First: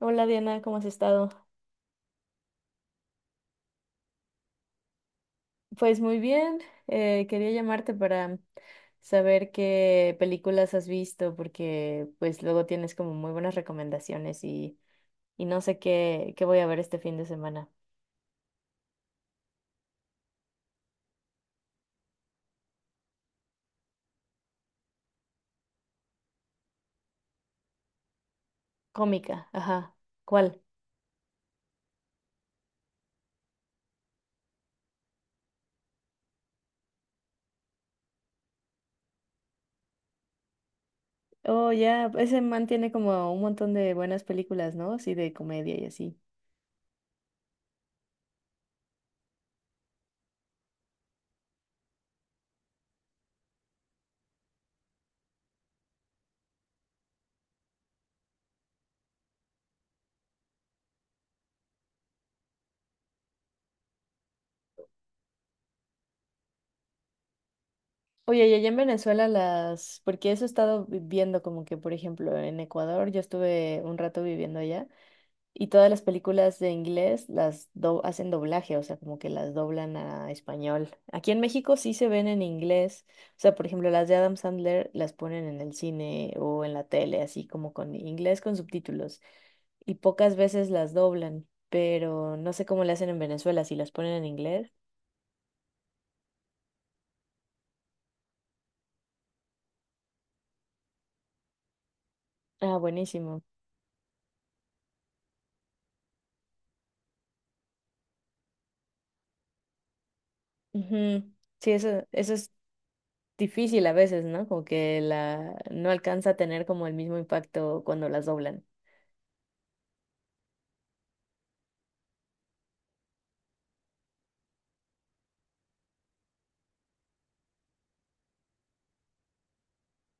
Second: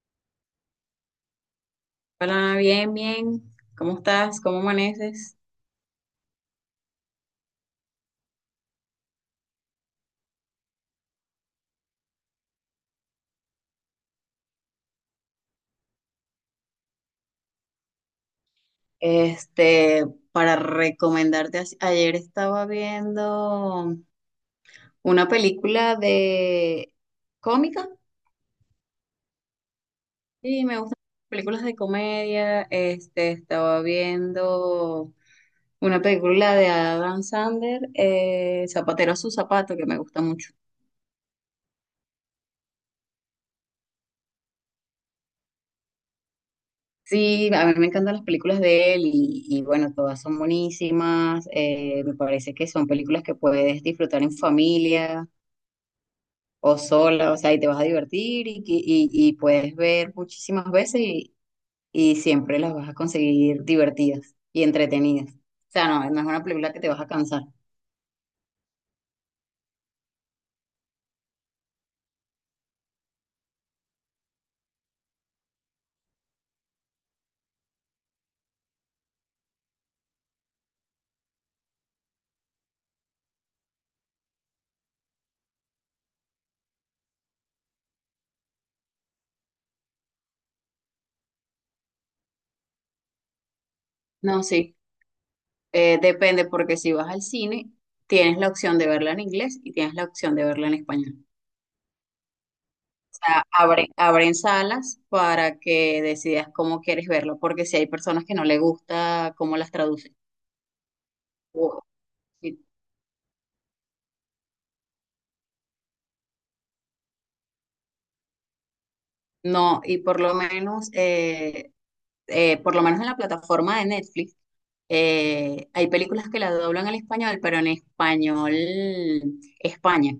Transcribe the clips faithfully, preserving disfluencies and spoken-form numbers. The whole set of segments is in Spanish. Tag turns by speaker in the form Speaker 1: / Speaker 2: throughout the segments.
Speaker 1: Hola Diana, ¿cómo has estado?
Speaker 2: Hola, bien, bien. ¿Cómo estás? ¿Cómo amaneces?
Speaker 1: Pues muy bien, eh, quería llamarte para saber qué películas has visto porque pues luego tienes como muy buenas recomendaciones y, y no sé qué, qué voy a ver este fin de semana.
Speaker 2: Este, para recomendarte, as- ayer estaba viendo una película de cómica.
Speaker 1: Cómica, ajá. ¿Cuál?
Speaker 2: Sí, me gustan las películas de comedia. Este, estaba viendo una película de Adam Sandler, eh, Zapatero a su zapato, que me gusta mucho.
Speaker 1: Oh, ya, ese man tiene como un montón de buenas películas, ¿no? Sí, de comedia y así.
Speaker 2: Sí, a mí me encantan las películas de él y, y bueno, todas son buenísimas. Eh, me parece que son películas que puedes disfrutar en familia o sola, o sea, y te vas a divertir y, que- y, y puedes ver muchísimas veces y, y siempre las vas a conseguir divertidas y entretenidas. O sea, no, no es una película que te vas a cansar.
Speaker 1: Oye, y allá en Venezuela las, porque eso he estado vi- viendo como que, por ejemplo, en Ecuador, yo estuve un rato viviendo allá. Y todas las películas de inglés las do- hacen doblaje, o sea, como que las doblan a español. Aquí en México sí se ven en inglés, o sea, por ejemplo, las de Adam Sandler las ponen en el cine o en la tele, así como con inglés con subtítulos, y pocas veces las doblan, pero no sé cómo le hacen en Venezuela, si las ponen en
Speaker 2: No,
Speaker 1: inglés.
Speaker 2: sí, eh, depende porque si vas al cine, tienes la opción de verla en inglés y tienes la opción de verla en español.
Speaker 1: Ah, buenísimo.
Speaker 2: Sea, abren, abren salas para que decidas cómo quieres verlo, porque si hay personas que no le gusta cómo las traducen.
Speaker 1: Ujú. Sí,
Speaker 2: o-
Speaker 1: eso, eso es
Speaker 2: y-
Speaker 1: difícil a veces, ¿no? Como que la no alcanza a tener como el mismo impacto cuando las doblan.
Speaker 2: No, y por lo menos, eh, eh, por lo menos en la plataforma de Netflix, eh, hay películas que las doblan al español, pero en español España.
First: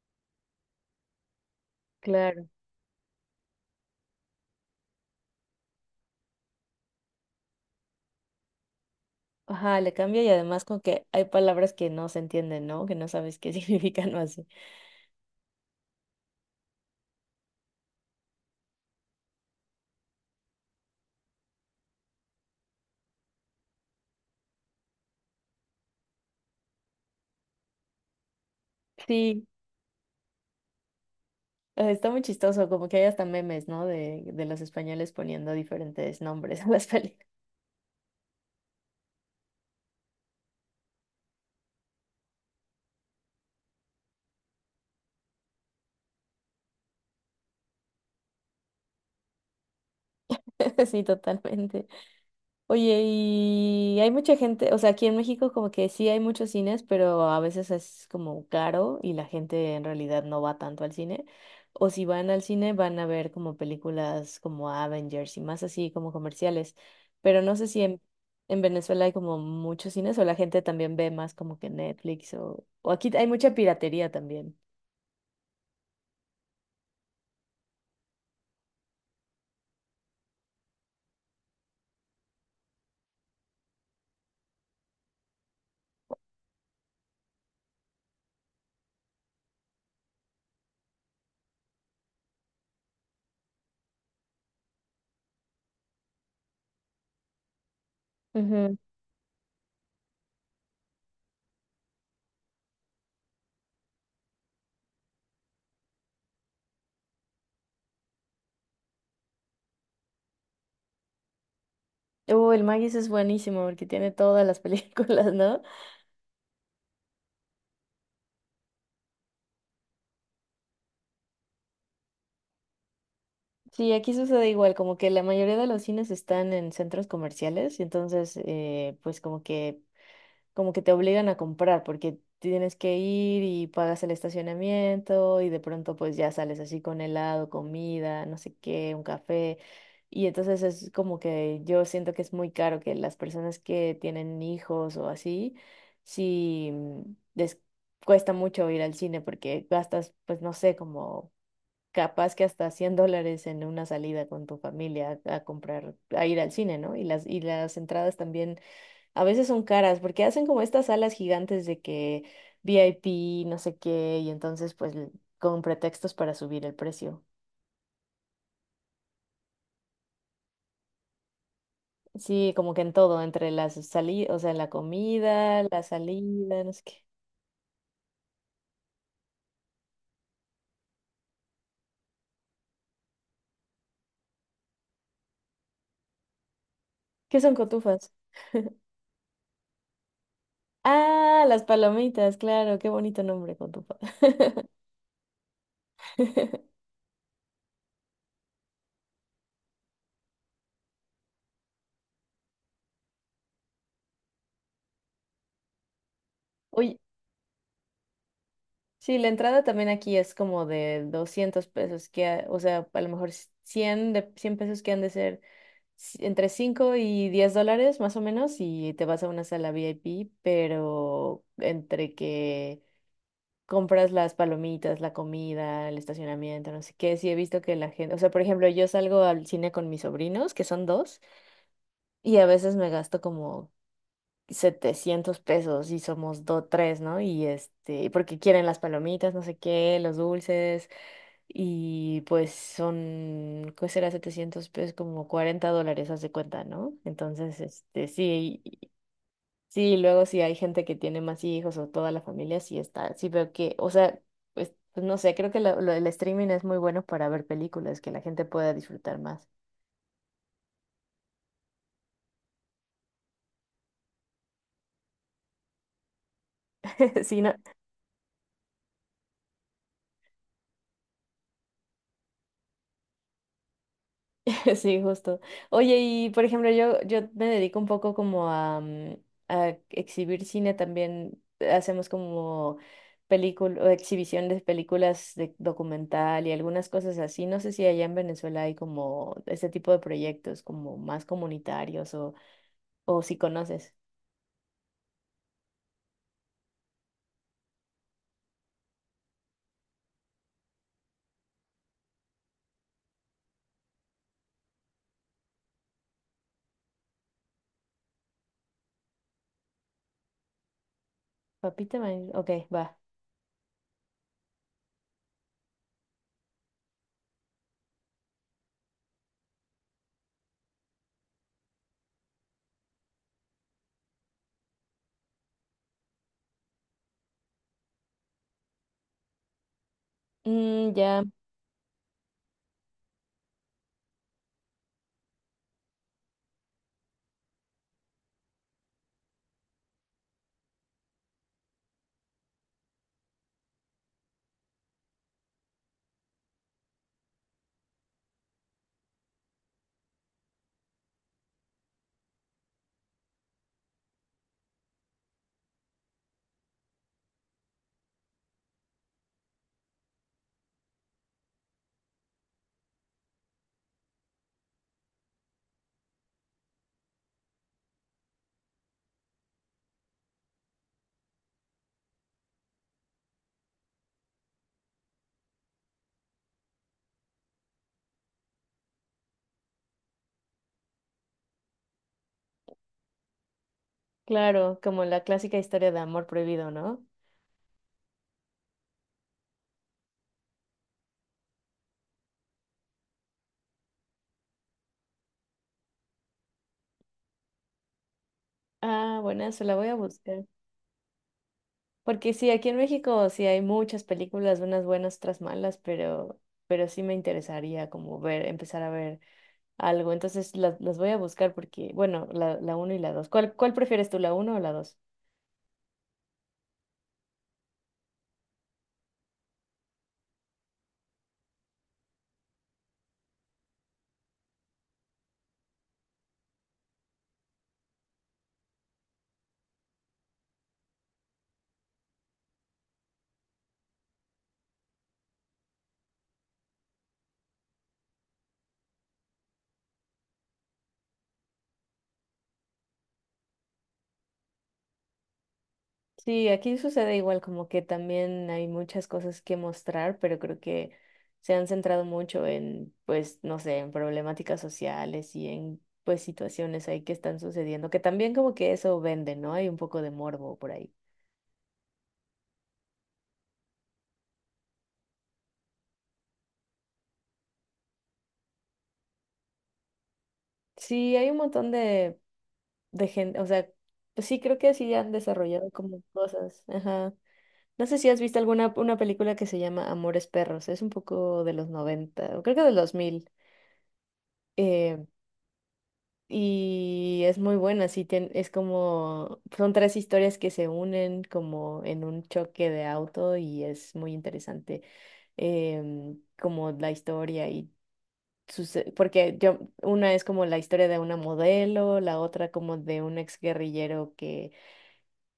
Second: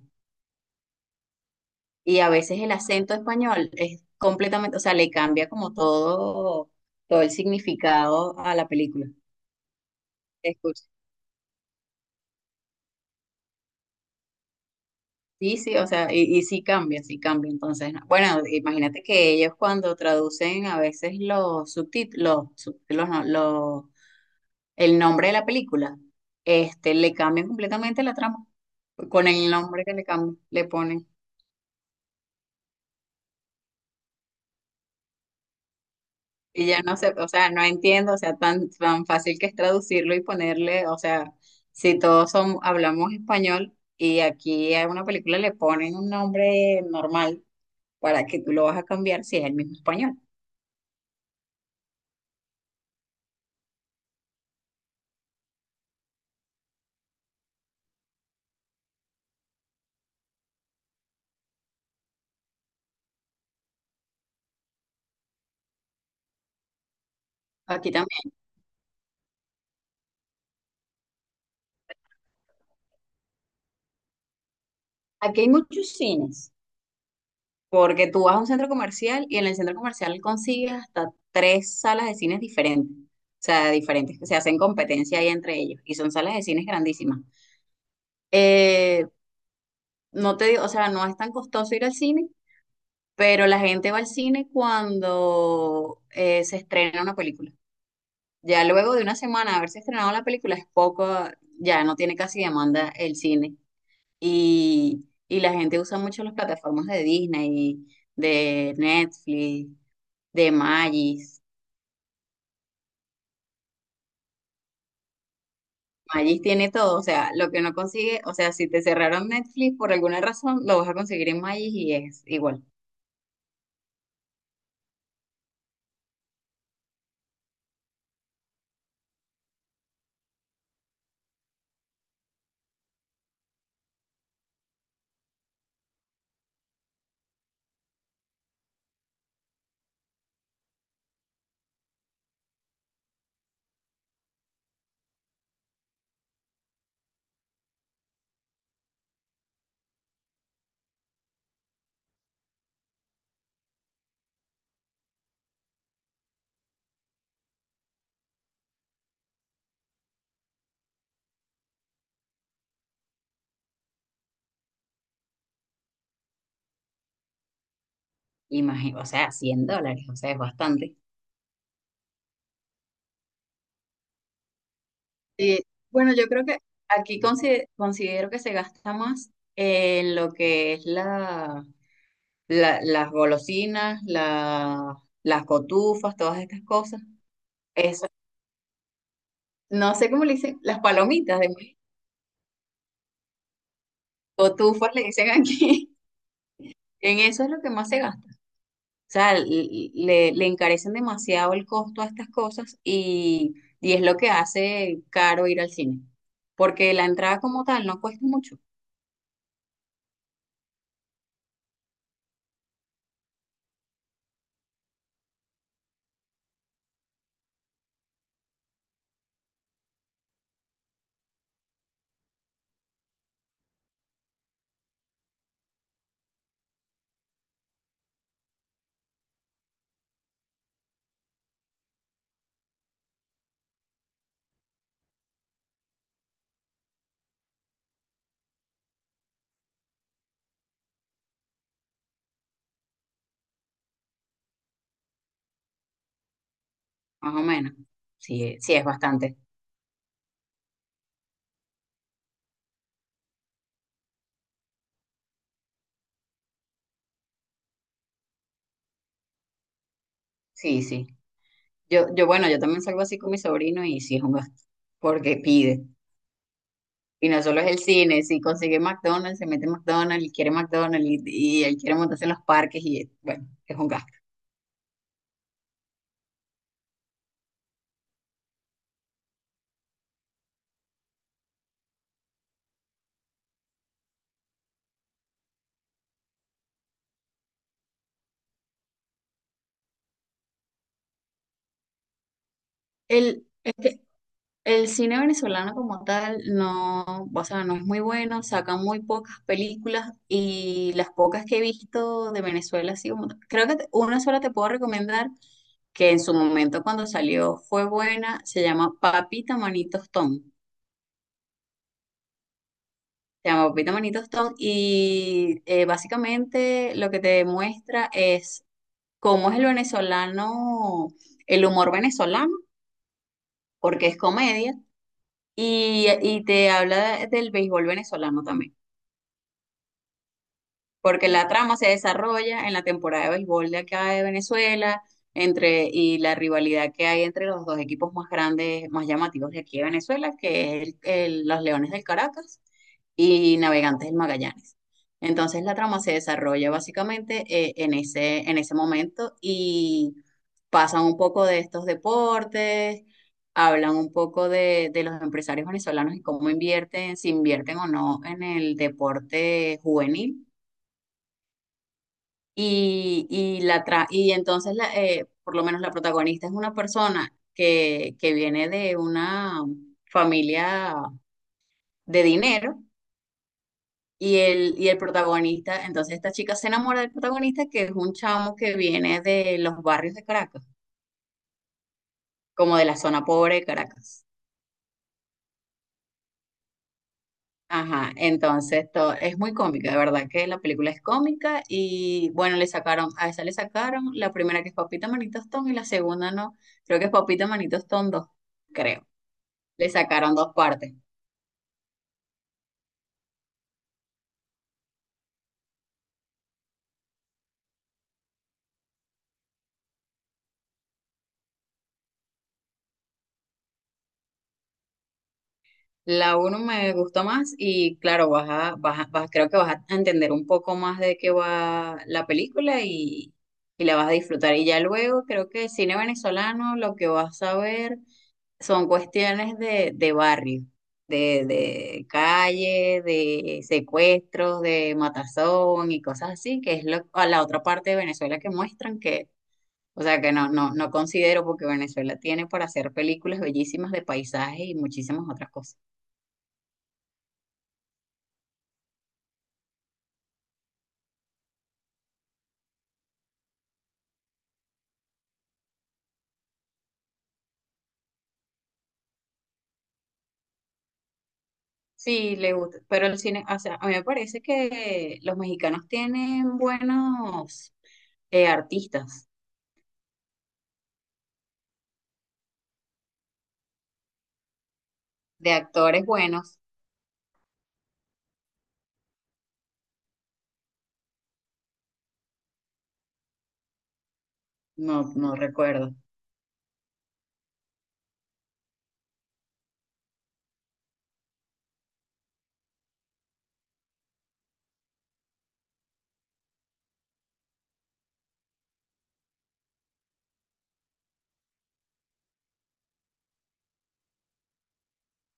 Speaker 2: Y a
Speaker 1: Claro.
Speaker 2: veces el acento español es completamente, o sea, le cambia como todo, todo el significado a la película.
Speaker 1: Ajá, le cambia y además con que hay palabras que no se entienden, ¿no? Que no sabes qué significan o así.
Speaker 2: Sí, sí, o sea, y, y sí cambia, sí cambia. Entonces, no. Bueno, imagínate que ellos cuando traducen a veces los subtítulos, los, subtítulos no, los- el nombre de la película, este, le cambian completamente la trama con
Speaker 1: Sí,
Speaker 2: el nombre que le cambian, le ponen.
Speaker 1: eh, está muy chistoso, como que hay hasta memes, ¿no? De, de los españoles poniendo diferentes nombres
Speaker 2: Y
Speaker 1: a
Speaker 2: ya
Speaker 1: las
Speaker 2: no sé,
Speaker 1: películas.
Speaker 2: o sea, no entiendo, o sea, tan, tan fácil que es traducirlo y ponerle, o sea, si todos son, hablamos español y aquí a una película le ponen un nombre normal para que tú lo vas a cambiar si es el mismo español.
Speaker 1: Sí, totalmente. Oye, y hay mucha gente, o sea, aquí en México como que sí hay muchos cines, pero a veces es como caro y la gente en realidad no va tanto al cine. O si van al cine van a ver como películas como Avengers y más así como comerciales. Pero no sé si
Speaker 2: Aquí
Speaker 1: en,
Speaker 2: también.
Speaker 1: en Venezuela hay como muchos cines o la gente también ve más como que Netflix o, o aquí hay mucha piratería también.
Speaker 2: Aquí hay muchos cines, porque tú vas a un centro comercial y en el centro comercial consigues hasta tres salas de cines diferentes, o sea, diferentes, que se hacen competencia ahí entre ellos, y son salas de cines grandísimas. Eh, no te digo, o sea, no es tan costoso ir al cine, pero la gente va al cine cuando eh, se estrena una película. Ya
Speaker 1: Ujú.
Speaker 2: luego de una semana de haberse estrenado la película es poco, ya no tiene casi demanda el cine. Y, y la gente usa mucho las plataformas de Disney, de Netflix, de Magis.
Speaker 1: Uh, el Magis es buenísimo porque tiene todas las películas, ¿no?
Speaker 2: Magis tiene todo, o sea, lo que no consigue, o sea, si te cerraron Netflix por alguna razón, lo vas a conseguir en Magis y es igual.
Speaker 1: Sí, aquí sucede igual, como que la mayoría de los cines están en centros comerciales, y entonces eh, pues como que, como que te obligan a comprar, porque tienes que ir y pagas el estacionamiento, y de pronto pues ya sales así con helado, comida, no sé qué, un café. Y entonces es como que yo siento que es muy caro que las personas que tienen hijos o así, sí mm, les cuesta mucho ir al cine porque gastas, pues no sé, como capaz que hasta cien dólares en una salida con tu familia a, a comprar, a ir al cine, ¿no? Y las, y las entradas también a veces son caras porque hacen como estas salas gigantes de que VIP, no sé qué, y entonces pues l- con pretextos para subir el precio.
Speaker 2: Imagino, o sea, cien dólares, o sea, es bastante.
Speaker 1: Sí, como que en todo, entre las salidas, o sea, la
Speaker 2: Y
Speaker 1: comida, la
Speaker 2: bueno, yo creo que
Speaker 1: salida, no sé qué.
Speaker 2: aquí consi- considero que se gasta más en lo que es la, la- las golosinas, la- las cotufas, todas estas cosas.
Speaker 1: ¿Qué son cotufas?
Speaker 2: No sé cómo le dicen, las palomitas
Speaker 1: Ah,
Speaker 2: de
Speaker 1: las
Speaker 2: maíz,
Speaker 1: palomitas, claro, qué bonito nombre, cotufa.
Speaker 2: cotufas le dicen aquí. En eso es lo que más se gasta. O sea, l- le, le encarecen demasiado el costo a estas cosas y, y es lo que hace caro ir al cine. Porque
Speaker 1: Oye,
Speaker 2: la entrada como tal no cuesta mucho,
Speaker 1: sí, la entrada también aquí es como de doscientos pesos, que, a- o sea, a lo mejor cien de, cien pesos que han de ser ci- entre cinco y diez dólares más o menos y te vas a una sala VIP, pero entre que compras las palomitas, la comida, el estacionamiento, no sé qué, sí he visto que la gente, o sea, por ejemplo, yo salgo al cine con mis sobrinos, que son dos, y a veces me gasto como setecientos pesos y somos dos, tres, ¿no? Y este, porque quieren las palomitas, no sé qué, los dulces, y pues son, ¿qué será setecientos pesos? Como cuarenta dólares, haz de cuenta, ¿no?
Speaker 2: más o
Speaker 1: Entonces,
Speaker 2: menos.
Speaker 1: este,
Speaker 2: Sí,
Speaker 1: sí,
Speaker 2: sí es
Speaker 1: y-
Speaker 2: bastante.
Speaker 1: sí, luego si hay gente que tiene más hijos o toda la familia, sí está, sí veo que, o sea, pues, pues no sé, creo que lo- lo- el streaming es muy bueno para ver películas que la gente pueda disfrutar más.
Speaker 2: Sí, sí. Yo, yo, bueno, yo también salgo así con mi sobrino y sí es un gasto. Porque pide. Y
Speaker 1: Sí,
Speaker 2: no
Speaker 1: no,
Speaker 2: solo es el cine, si consigue McDonald's, se mete en McDonald's y quiere McDonald's y, y él quiere montarse en los parques y bueno, es un gasto.
Speaker 1: Sí, justo. Oye, y por ejemplo, yo, yo, me dedico un poco como a, mm, a exhibir cine también. Hacemos como película, exhibición de películas de documental y algunas cosas así. No sé si allá en Venezuela hay como este tipo de proyectos como más comunitarios o, o si
Speaker 2: El, es
Speaker 1: conoces.
Speaker 2: que el cine venezolano como tal no, o sea, no es muy bueno, sacan muy pocas películas y las pocas que he visto de Venezuela, así como, creo que te- una sola te puedo recomendar que en su momento cuando salió fue buena, se llama Papita Manitos Tom.
Speaker 1: Papita Man, ok, va.
Speaker 2: Se llama Papita Manitos Tom y eh, básicamente lo que te demuestra es cómo es el venezolano, el humor venezolano, porque es comedia. Y, y te habla del béisbol venezolano también,
Speaker 1: Mm, ya,
Speaker 2: porque la trama se desarrolla en la temporada de béisbol de acá de Venezuela entre, y la rivalidad que hay entre los dos equipos más grandes, más llamativos de aquí de Venezuela, que es el- el- los Leones del Caracas y Navegantes del Magallanes. Entonces la trama se desarrolla básicamente eh, en ese, en ese momento y pasan un poco de estos deportes, hablan un poco de, de los empresarios venezolanos y cómo invierten, si invierten o no en el deporte juvenil y, y, la tra- y entonces, la, eh, por lo menos la protagonista es una persona que, que viene de una familia de dinero y el, y el protagonista, entonces esta chica se enamora del protagonista que es un chamo que viene de los barrios de Caracas, como de la zona pobre de Caracas.
Speaker 1: claro, como la clásica historia de amor prohibido, ¿no?
Speaker 2: Ajá, entonces to- es muy cómica, de verdad que la película es cómica y bueno, le sacaron, a esa le sacaron la primera que es Papita Manito Tostón y la segunda no, creo que es Papita Manito Tostón dos creo.
Speaker 1: Ah, buena, se la voy
Speaker 2: Le
Speaker 1: a
Speaker 2: sacaron
Speaker 1: buscar.
Speaker 2: dos partes.
Speaker 1: Porque sí, aquí en México sí hay muchas películas, unas buenas, otras malas, pero, pero sí me interesaría como ver, empezar a ver algo. Entonces las, las voy a buscar porque, bueno, la, la uno y la dos. ¿Cuál, cuál prefieres tú, la uno o la dos?
Speaker 2: La uno me gustó más y claro, vas a, vas a- vas- creo que vas a entender un poco más de qué va la película y, y la vas a disfrutar. Y ya luego creo que el cine venezolano lo que vas a ver son cuestiones de, de barrio, de, de calle, de secuestros, de matazón y cosas así, que es lo, a la otra parte de Venezuela que muestran. O sea que no, no, no considero porque Venezuela tiene para hacer películas bellísimas de paisajes y muchísimas otras cosas.
Speaker 1: Sí, aquí sucede igual, como que también hay muchas cosas que mostrar, pero creo que se han centrado mucho en, pues, no sé, en problemáticas sociales y en, pues, situaciones ahí que están sucediendo, que también como que eso vende, ¿no? Hay un poco de morbo por ahí.
Speaker 2: Sí, le gusta, pero el cine, o sea, a mí me parece que los mexicanos tienen buenos eh, artistas,
Speaker 1: Sí, hay un montón de de gente, o sea, pues sí, creo que sí han
Speaker 2: de
Speaker 1: desarrollado como
Speaker 2: actores buenos,
Speaker 1: cosas. Ajá. No sé si has visto alguna una película que se llama Amores Perros, es un poco de los noventa, o creo que de los dos mil, eh,
Speaker 2: no, no recuerdo.
Speaker 1: y es muy buena, sí, tien- es como, son tres historias que se unen como en un choque de auto y es muy interesante em, como la historia y sus, porque yo, una es como la historia de una modelo, la otra como de un exguerrillero que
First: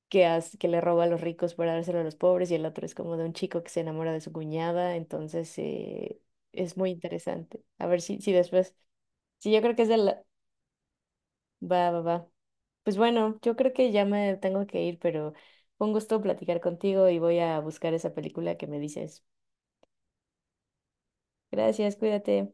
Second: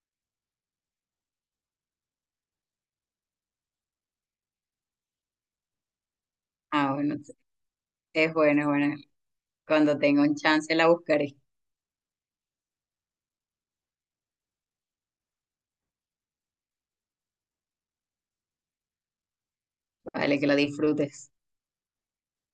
Speaker 1: que, hace- que le roba a los ricos para dárselo a los pobres, y el otro es como de un chico que se enamora de su cuñada, entonces eh, es muy
Speaker 2: Ah, bueno,
Speaker 1: interesante. A ver si, si
Speaker 2: es bueno, es
Speaker 1: después,
Speaker 2: bueno.
Speaker 1: sí, yo creo que es de
Speaker 2: Cuando tenga
Speaker 1: la.
Speaker 2: un chance la buscaré,
Speaker 1: Va, va, va. Pues bueno, yo creo que ya me tengo que ir, pero fue un gusto platicar contigo y voy a buscar esa película que me dices.
Speaker 2: vale, que la disfrutes.
Speaker 1: Gracias, cuídate.